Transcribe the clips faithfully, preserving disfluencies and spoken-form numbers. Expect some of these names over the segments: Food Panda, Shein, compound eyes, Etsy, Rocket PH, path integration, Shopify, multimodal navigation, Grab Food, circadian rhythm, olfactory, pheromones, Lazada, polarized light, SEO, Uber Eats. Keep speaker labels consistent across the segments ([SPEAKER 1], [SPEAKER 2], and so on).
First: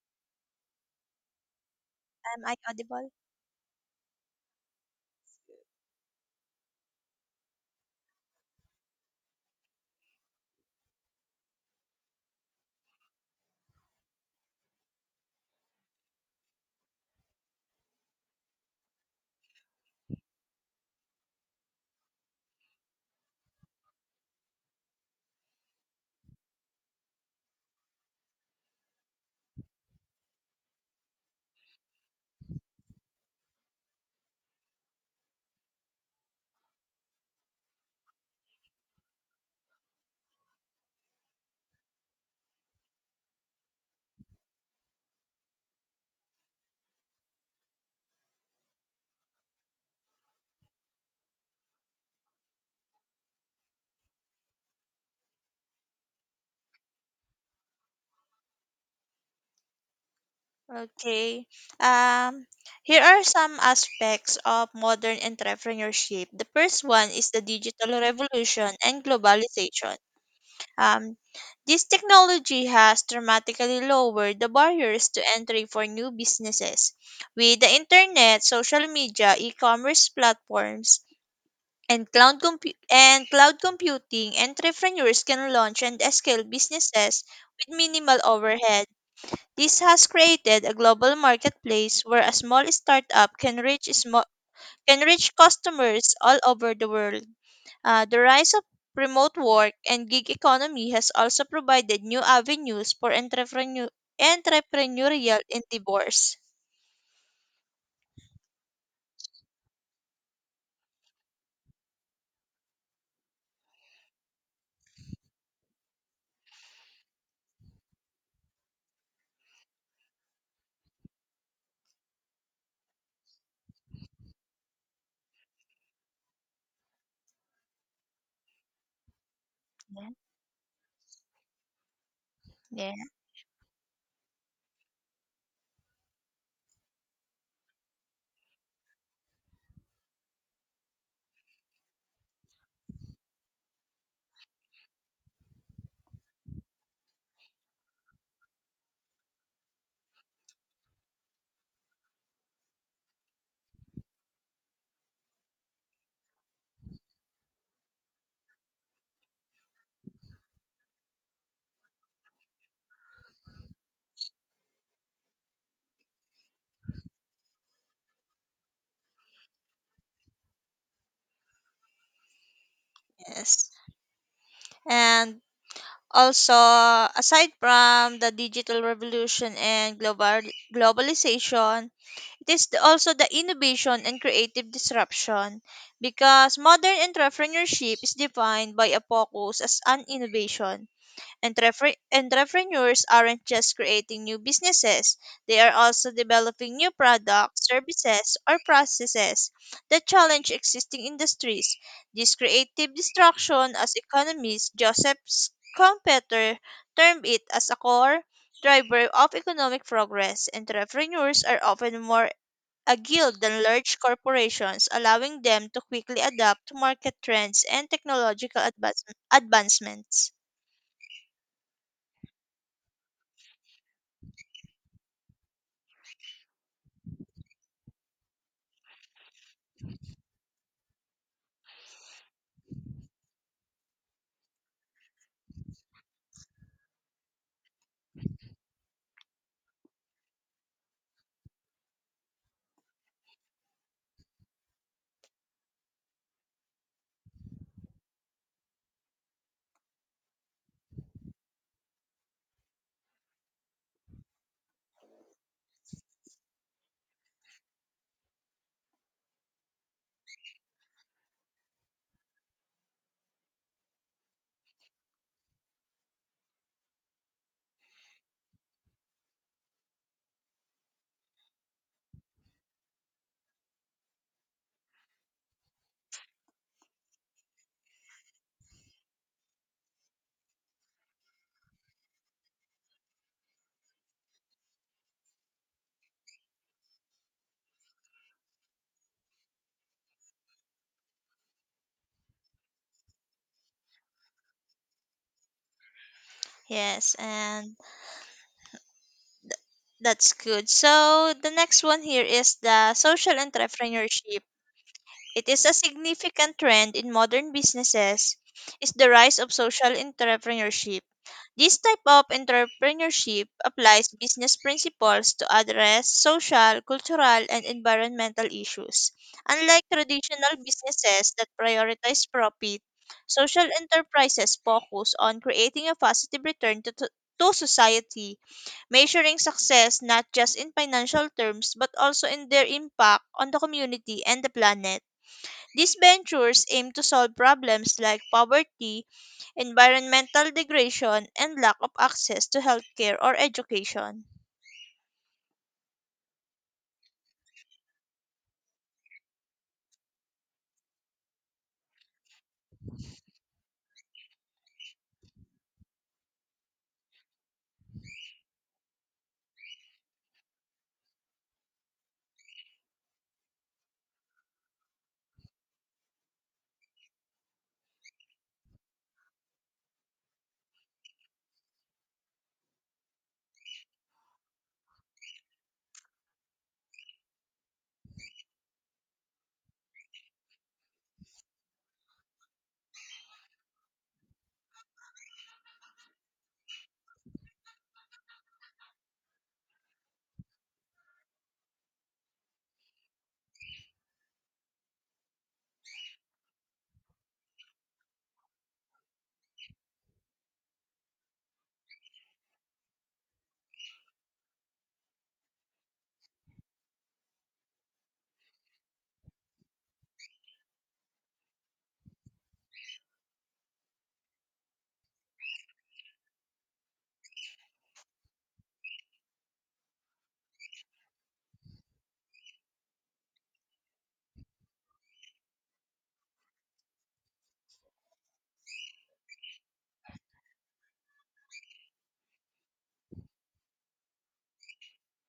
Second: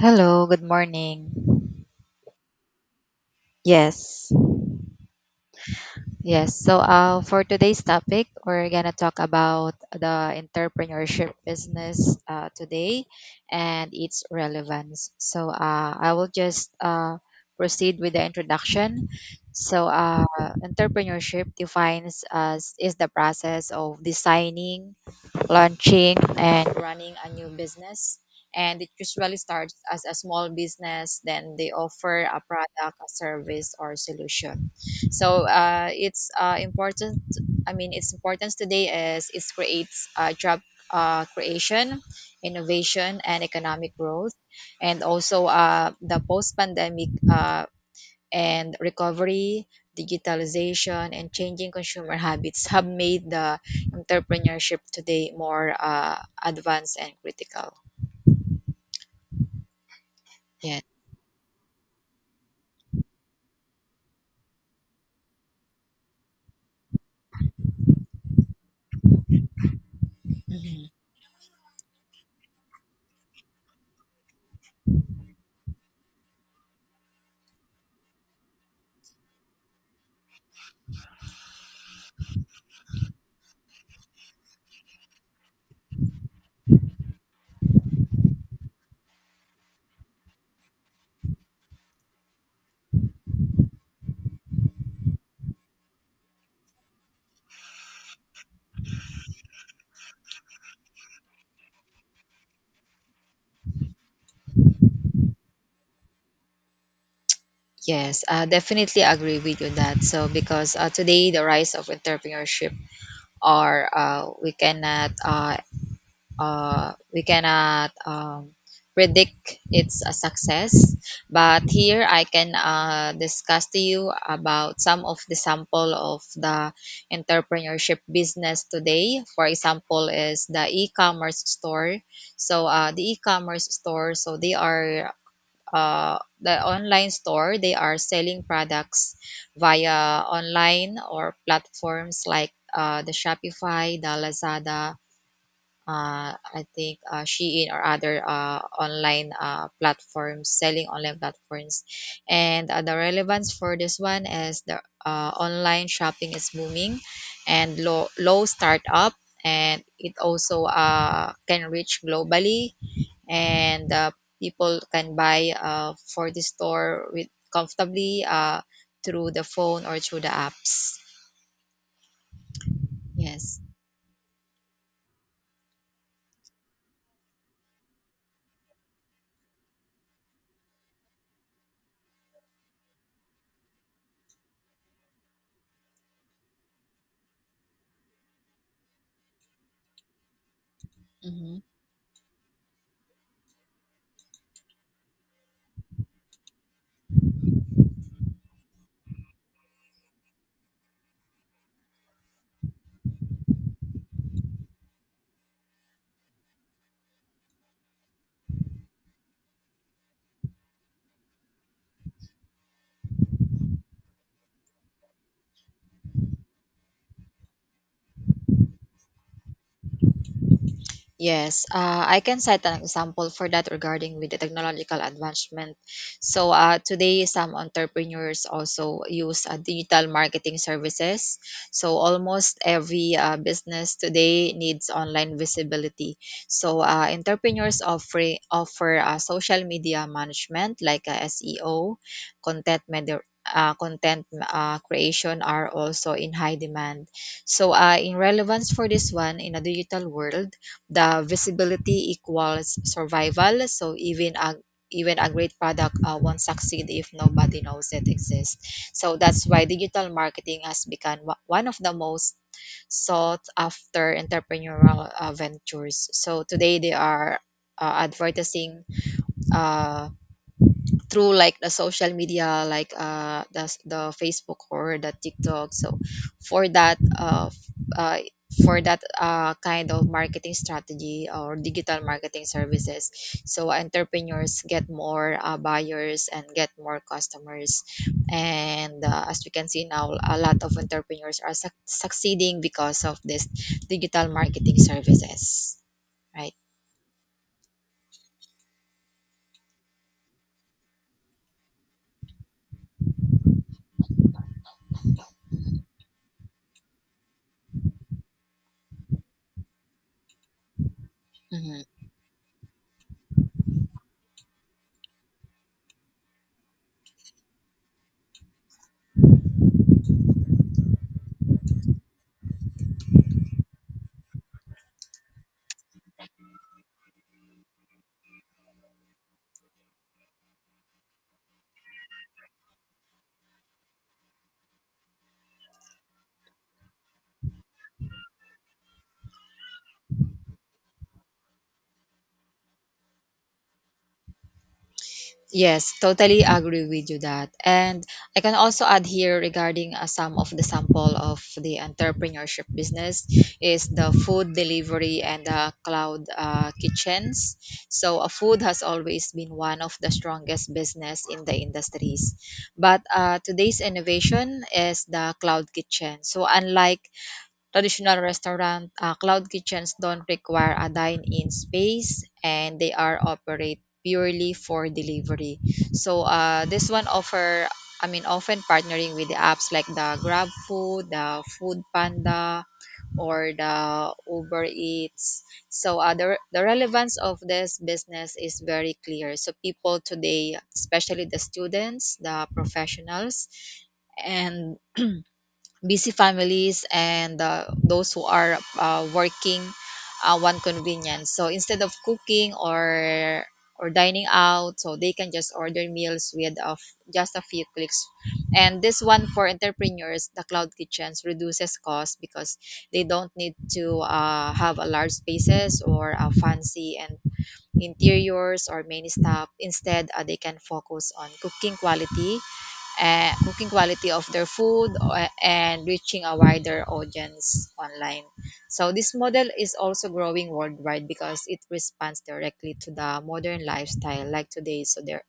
[SPEAKER 1] Hello, good morning.
[SPEAKER 2] Am I audible?
[SPEAKER 1] Yes, yes. So, uh, for today's topic, we're gonna talk about the entrepreneurship business uh, today and its relevance. So, uh, I will just uh, proceed with the introduction. So, uh, Entrepreneurship defines as is the process of designing, launching and running a new business. And it usually starts as a small business, then they offer a product, a service, or solution. So uh, it's uh, important. I mean, its importance today is it creates uh, job uh, creation, innovation, and economic growth, and also uh, the post-pandemic uh, and recovery, digitalization, and changing consumer habits have made the entrepreneurship today more uh, advanced and critical. Yeah.
[SPEAKER 2] Okay. Um, Here are some aspects of modern entrepreneurship. The first one is the digital revolution and globalization.
[SPEAKER 1] Mhm.
[SPEAKER 2] Um, this technology has dramatically lowered the barriers to entry for new businesses. With the internet, social media, e-commerce platforms, and cloud, compu- and cloud computing, entrepreneurs can launch and scale businesses with minimal overhead. This has created a global marketplace where a small startup can reach small, can reach customers all over the world. Uh, the rise of remote work and gig economy has also provided new avenues for entrepreneur, entrepreneurial endeavors.
[SPEAKER 1] Yes, I definitely agree with you that. So because uh, today the rise of entrepreneurship are uh, we cannot uh, uh, we cannot um, predict its a success, but here I can uh, discuss to you about some of the sample of the entrepreneurship business today, for example
[SPEAKER 2] Yeah.
[SPEAKER 1] is the e-commerce store. So uh,
[SPEAKER 2] Yeah.
[SPEAKER 1] the e-commerce store, so they are uh, the online store, they are selling products via online or platforms like uh, the shopify, the lazada, uh, I think uh, Shein or other uh, online uh, platforms, selling online platforms. And uh, the relevance for this one is the uh, online shopping is booming and low, low startup, and it also uh, can reach globally, and uh, people can buy uh, for the store with comfortably uh, through the phone or through the apps. Yes.
[SPEAKER 2] Yes. And also, aside from the digital revolution and global globalization, it is the- also the innovation and creative disruption because modern entrepreneurship is defined by a focus as an innovation.
[SPEAKER 1] Mhm.
[SPEAKER 2] Entrepre- entrepreneurs aren't just creating new businesses, they are also developing new products, services, or processes that challenge existing industries. This creative destruction, as economist Joseph Schumpeter termed it, as a core driver of economic progress, entrepreneurs are often more a guild then large corporations, allowing them to quickly adapt to market trends and technological advance- advancements.
[SPEAKER 1] Yes, uh, I can set an example for that regarding with the technological advancement. So uh, today, some entrepreneurs also use uh, digital marketing services. So almost every uh, business today needs online visibility. So uh, entrepreneurs offer offer uh, social media management like uh, S E O, content med- uh, content uh, creation are also in high demand. So, uh, in relevance for this one, in a digital world, the visibility equals survival, so even a even a great product uh, won't succeed if nobody knows it exists, so that's why digital marketing has become wa- one of the most sought after entrepreneurial uh, ventures. So today they are uh, advertising uh, through like the social media like uh the, s- the facebook or the tiktok. So for that uh, f- uh for that uh, kind of marketing strategy or digital marketing services, so entrepreneurs get more uh, buyers and get more customers, and uh, as we can see now a lot of entrepreneurs are suc succeeding because of this digital marketing services, right?
[SPEAKER 2] Yes, and that's good. So the next one here is the social entrepreneurship. It is a significant trend in modern businesses is the rise of social entrepreneurship. This
[SPEAKER 1] Mhm.
[SPEAKER 2] type of entrepreneurship applies business principles to address social, cultural, and environmental issues. Unlike traditional businesses that prioritize profit, social enterprises focus on creating a positive return to, to, to society, measuring success not just in financial terms but also in their impact on the community and the planet. These ventures aim to solve problems like poverty, environmental degradation, and lack of access to healthcare or education.
[SPEAKER 1] Yes, totally agree with you that. And I can also add here regarding uh, some of the sample of the entrepreneurship business is the food delivery and the cloud uh, kitchens. So uh, food has always been one of the strongest business in the industries. But uh, today's innovation is the cloud kitchen. So unlike traditional restaurant, uh, cloud kitchens don't require a dine-in space, and they are operate purely for delivery. So uh, this one offer, I mean, often partnering with the apps like the Grab Food, the Food Panda, or the Uber Eats. So uh, the, the relevance of this business is very clear. So people today, especially the students, the professionals, and busy families and uh, those who are uh, working uh, one convenience, so instead of cooking or or dining out, so they can just order meals with of just a few clicks. And this one for entrepreneurs, the cloud kitchens reduces cost because they don't need to uh, have a large spaces or uh, fancy and interiors or many stuff. Instead uh, they can focus on cooking quality uh, cooking quality of their food uh, and reaching a wider audience online. So this model is also growing worldwide because it responds directly to the modern lifestyle like today. So there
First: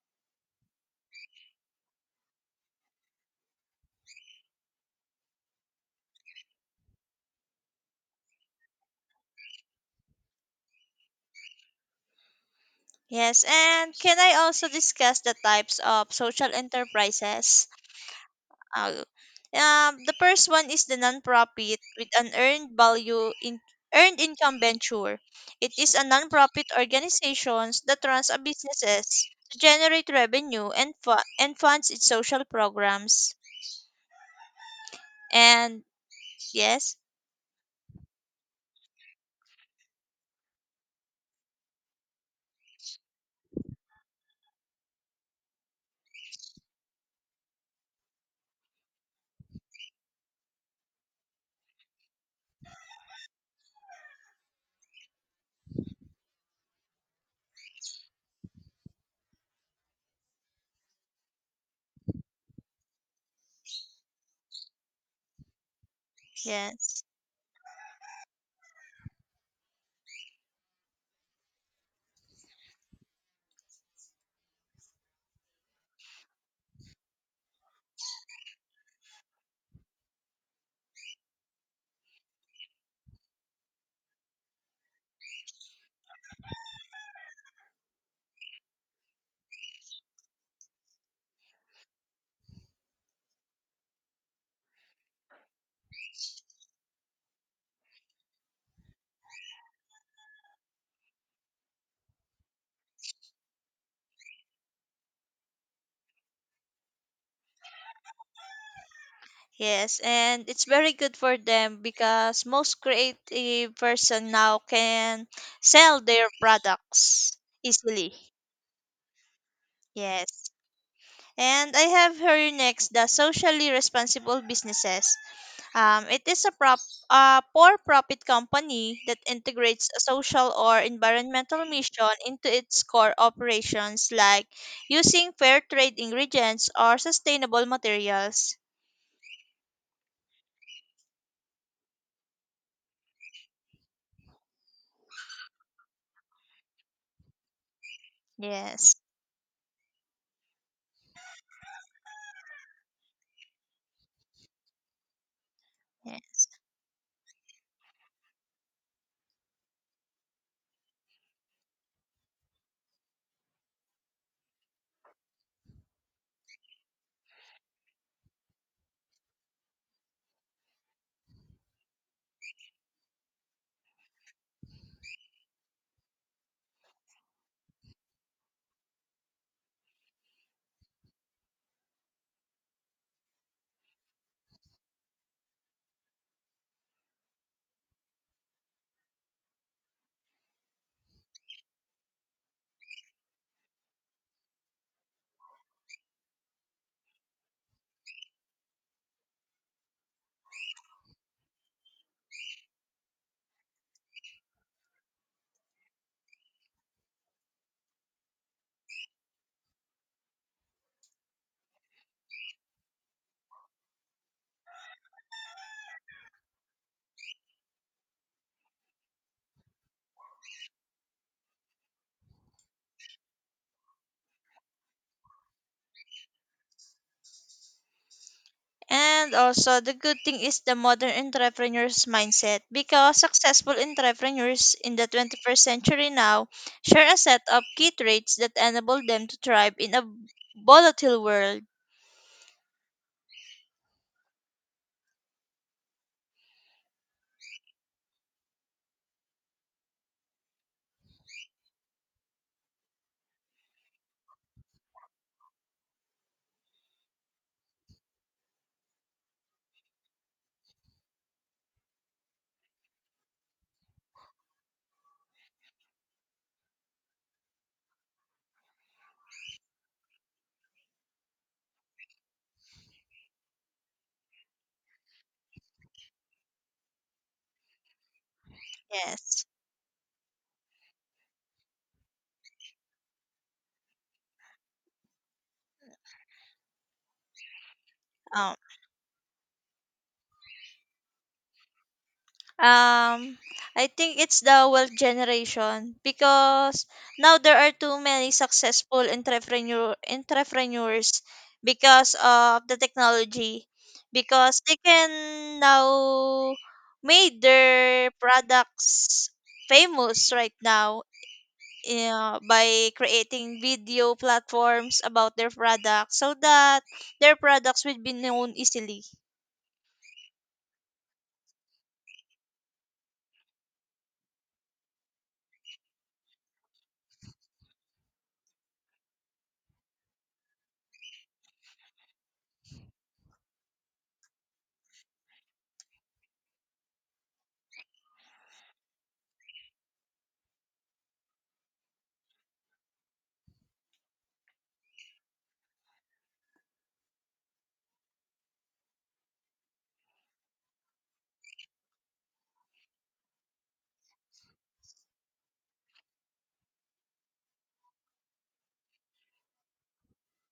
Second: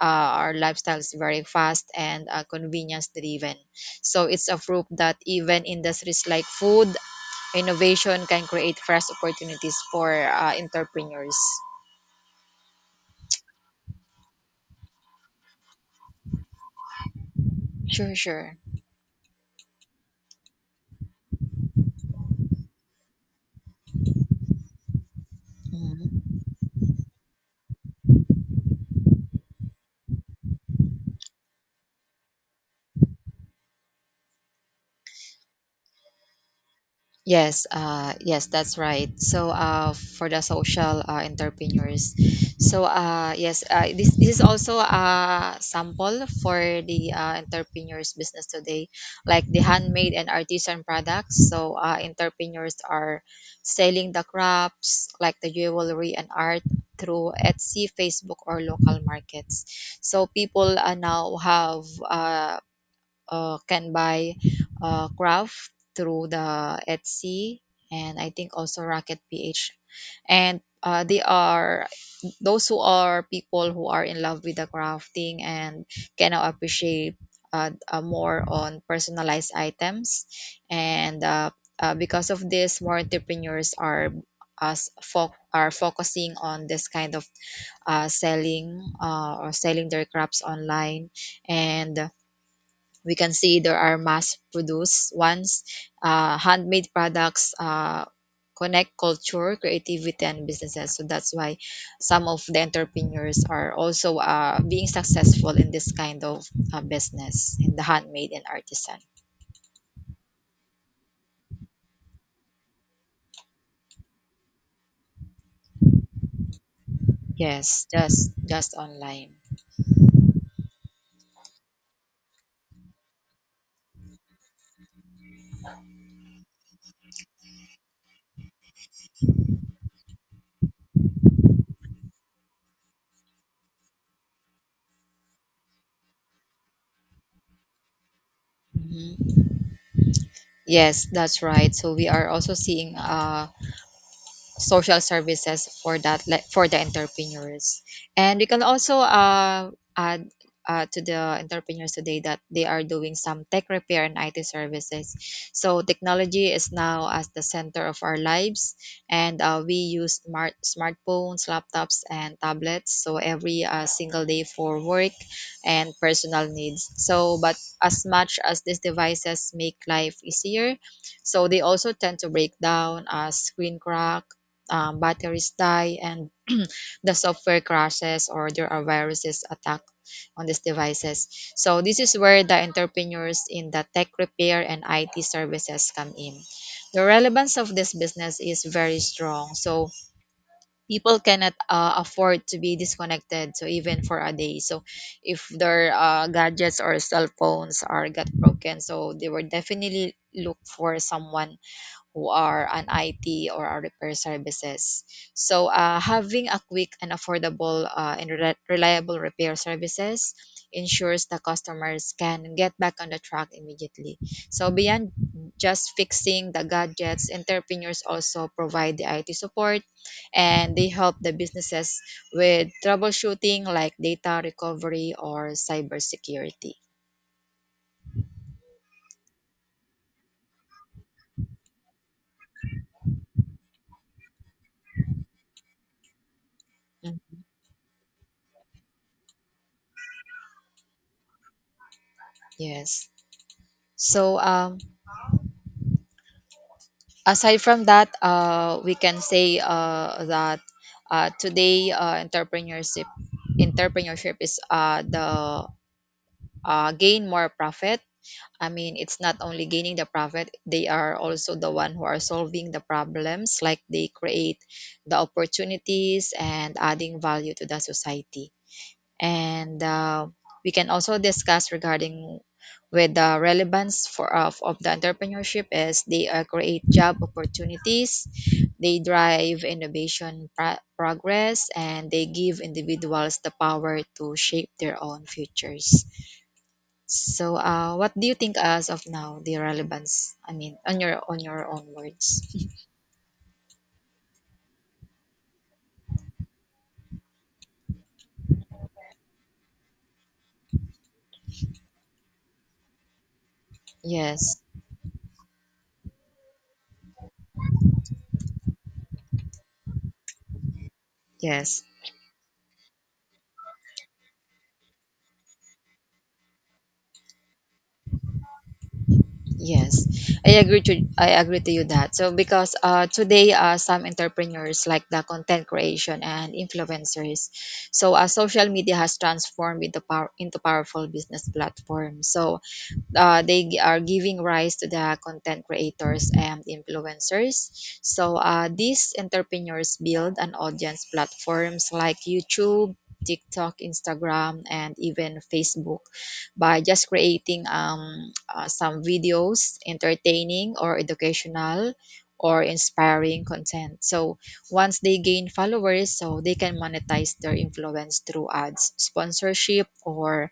[SPEAKER 1] uh, our lifestyle is very fast and uh, convenience driven. So it's a proof that even industries like food innovation can create fresh opportunities for uh, entrepreneurs.
[SPEAKER 2] Yes, and can I also discuss the types of social enterprises?
[SPEAKER 1] Sure, sure.
[SPEAKER 2] Uh, um, the first one is the nonprofit with an earned value in earned income venture. It is a
[SPEAKER 1] Mhm.
[SPEAKER 2] nonprofit organization that runs a businesses to generate revenue and fu- and funds its social programs. And yes,
[SPEAKER 1] Yes, uh, yes, that's right. So, uh, for the social uh, entrepreneurs, so uh, yes, uh, this, this is also a sample for the uh, entrepreneurs business today, like the handmade and artisan products. So, uh, entrepreneurs are selling the crafts like the jewelry and art through Etsy, Facebook, or local markets. So, people uh, now have uh, uh, can buy uh, craft through the
[SPEAKER 2] yes,
[SPEAKER 1] Etsy and I think also Rocket P H. And uh, they are those who are people who are in love with the crafting and can now appreciate uh, uh, more on personalized items. And uh, uh, because of this, more entrepreneurs are us fo- are focusing on this kind of uh, selling uh, or selling their crafts online, and we can see there are mass produced ones, uh, handmade products uh, connect culture creativity and businesses. So that's why some of the entrepreneurs are also uh, being successful in this kind of uh, business in the handmade and artisan.
[SPEAKER 2] yes, and it's very good for them because most creative person now can sell their products
[SPEAKER 1] yes
[SPEAKER 2] easily.
[SPEAKER 1] just just online.
[SPEAKER 2] Yes. And I have here next the socially responsible businesses. Um, it is a prop a for-profit company that integrates a social or environmental mission into its core operations, like using fair trade ingredients or sustainable materials.
[SPEAKER 1] Mhm. Yes, that's right. So we are also seeing uh, social services for that, like for the entrepreneurs. And we can
[SPEAKER 2] Yes.
[SPEAKER 1] also uh, add uh, to the entrepreneurs today that they are doing some tech repair and I T services. So
[SPEAKER 2] Yeah.
[SPEAKER 1] technology is now as the center of our lives, and uh, we use smart smartphones, laptops, and tablets. So every uh, single day for work and personal needs. So, but as much as these devices make life easier, so they also tend to break down, uh, screen crack, um, batteries die, and the software crashes or there are viruses attack on these devices. So this is where the entrepreneurs in the tech repair and I T services come in. The relevance of this business is very strong. So people cannot uh, afford to be disconnected so even for a day, so if their uh, gadgets or cell phones are got broken, so they will definitely look for someone who are an I T or our repair services. So uh, having a quick and affordable uh, and reli- reliable repair services ensures the customers can get back on the track immediately. So beyond just fixing the gadgets, entrepreneurs also provide the I T support and they help the businesses with troubleshooting like data recovery or cybersecurity.
[SPEAKER 2] And also, the good thing is the modern entrepreneur's mindset because successful entrepreneurs in the twenty-first century now share a
[SPEAKER 1] Mm,
[SPEAKER 2] set of key traits that enable them to thrive in a volatile world.
[SPEAKER 1] yes. So um, aside from that, uh, we can say uh, that uh, today uh, entrepreneurship entrepreneurship is uh, the uh, gain more profit. I mean, it's not only gaining the profit; they are also the one who are solving the problems. Like they create the opportunities and adding value to the society, and uh, we can also discuss regarding with the relevance for uh, of, of the entrepreneurship is they uh, create job opportunities, they
[SPEAKER 2] Yes.
[SPEAKER 1] drive innovation pro- progress, and they give individuals the power to shape their own futures. So uh, what do you
[SPEAKER 2] um,
[SPEAKER 1] think as of now the relevance, I mean, on your on your own words?
[SPEAKER 2] Um, I think it's the wealth generation because now there are too many successful entrepreneur entrepreneurs because of the technology,
[SPEAKER 1] Yes,
[SPEAKER 2] because they can now made their products famous right now
[SPEAKER 1] yes.
[SPEAKER 2] uh, by creating video platforms about their products so that their products will be known easily.
[SPEAKER 1] Yes, I agree to I agree to you that. So because uh, today uh, some entrepreneurs like the content creation and influencers, so uh, social media has transformed into power into powerful business platform. So uh, they gi- are giving rise to the content creators and influencers. So uh, these entrepreneurs build an audience platforms like YouTube, TikTok, Instagram, and even Facebook by just creating um, uh, some videos, entertaining or educational or inspiring content. So once they gain followers, so they can monetize their influence through ads, sponsorship, or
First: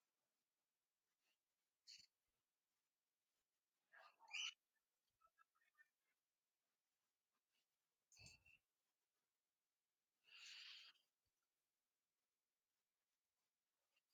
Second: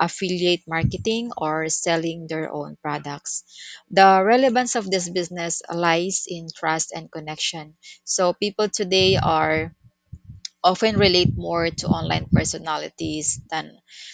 [SPEAKER 1] affiliate marketing or selling their own products. The relevance of this business lies in trust and connection. So people today are often relate more to online personalities than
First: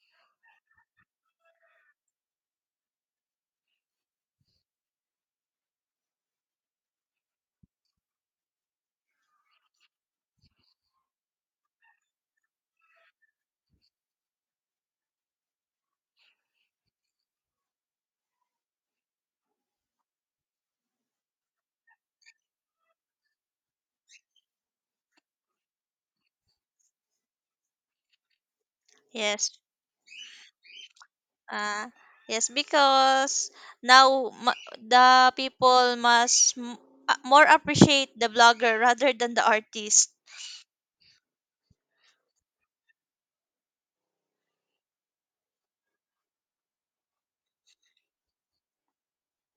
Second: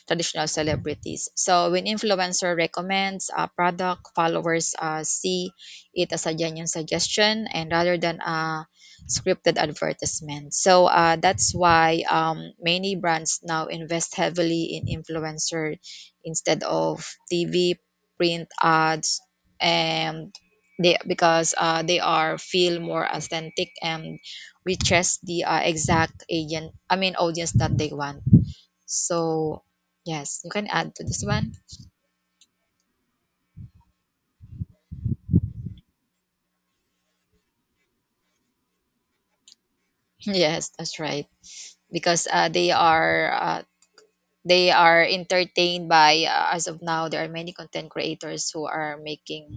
[SPEAKER 1] traditional celebrities. So when influencer recommends a product, followers uh, see it as a genuine suggestion and rather than a scripted advertisement. So uh, that's why um, many brands now invest heavily in influencer instead of T V, print ads, and they because uh, they are feel more authentic and reaches the uh, exact agent I mean audience that they want.
[SPEAKER 2] Yes.
[SPEAKER 1] So yes, you can add to this one.
[SPEAKER 2] Ah, yes, because now ma- the people must m- uh, more appreciate the blogger rather than the artist.
[SPEAKER 1] Yes, that's right, because uh, they are uh, they are entertained by uh, as of now there are many content creators who are making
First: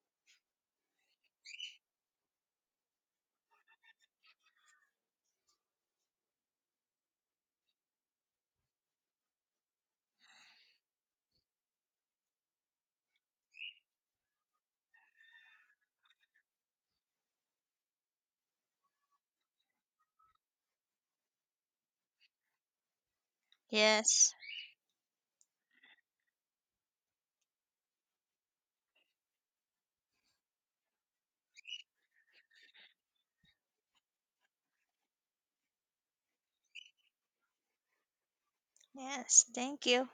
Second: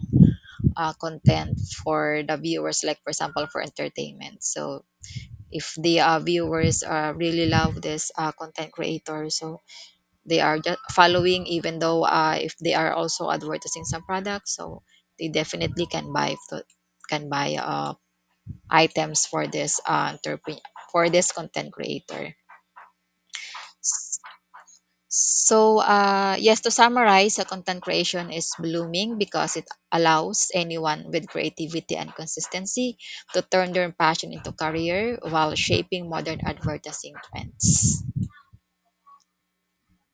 [SPEAKER 1] uh, content for the viewers, like for example for entertainment. So if the uh, viewers uh, really love this uh, content creator, so they are just following even though uh, if they are also advertising some products, so they definitely can buy to, can buy uh, items for this uh, entrepreneur, for this content creator.
[SPEAKER 2] Yes,
[SPEAKER 1] So uh, yes, to summarize, uh, content creation is blooming because it allows anyone with creativity and consistency to turn their passion into career while shaping modern advertising trends.
[SPEAKER 2] yes, thank you.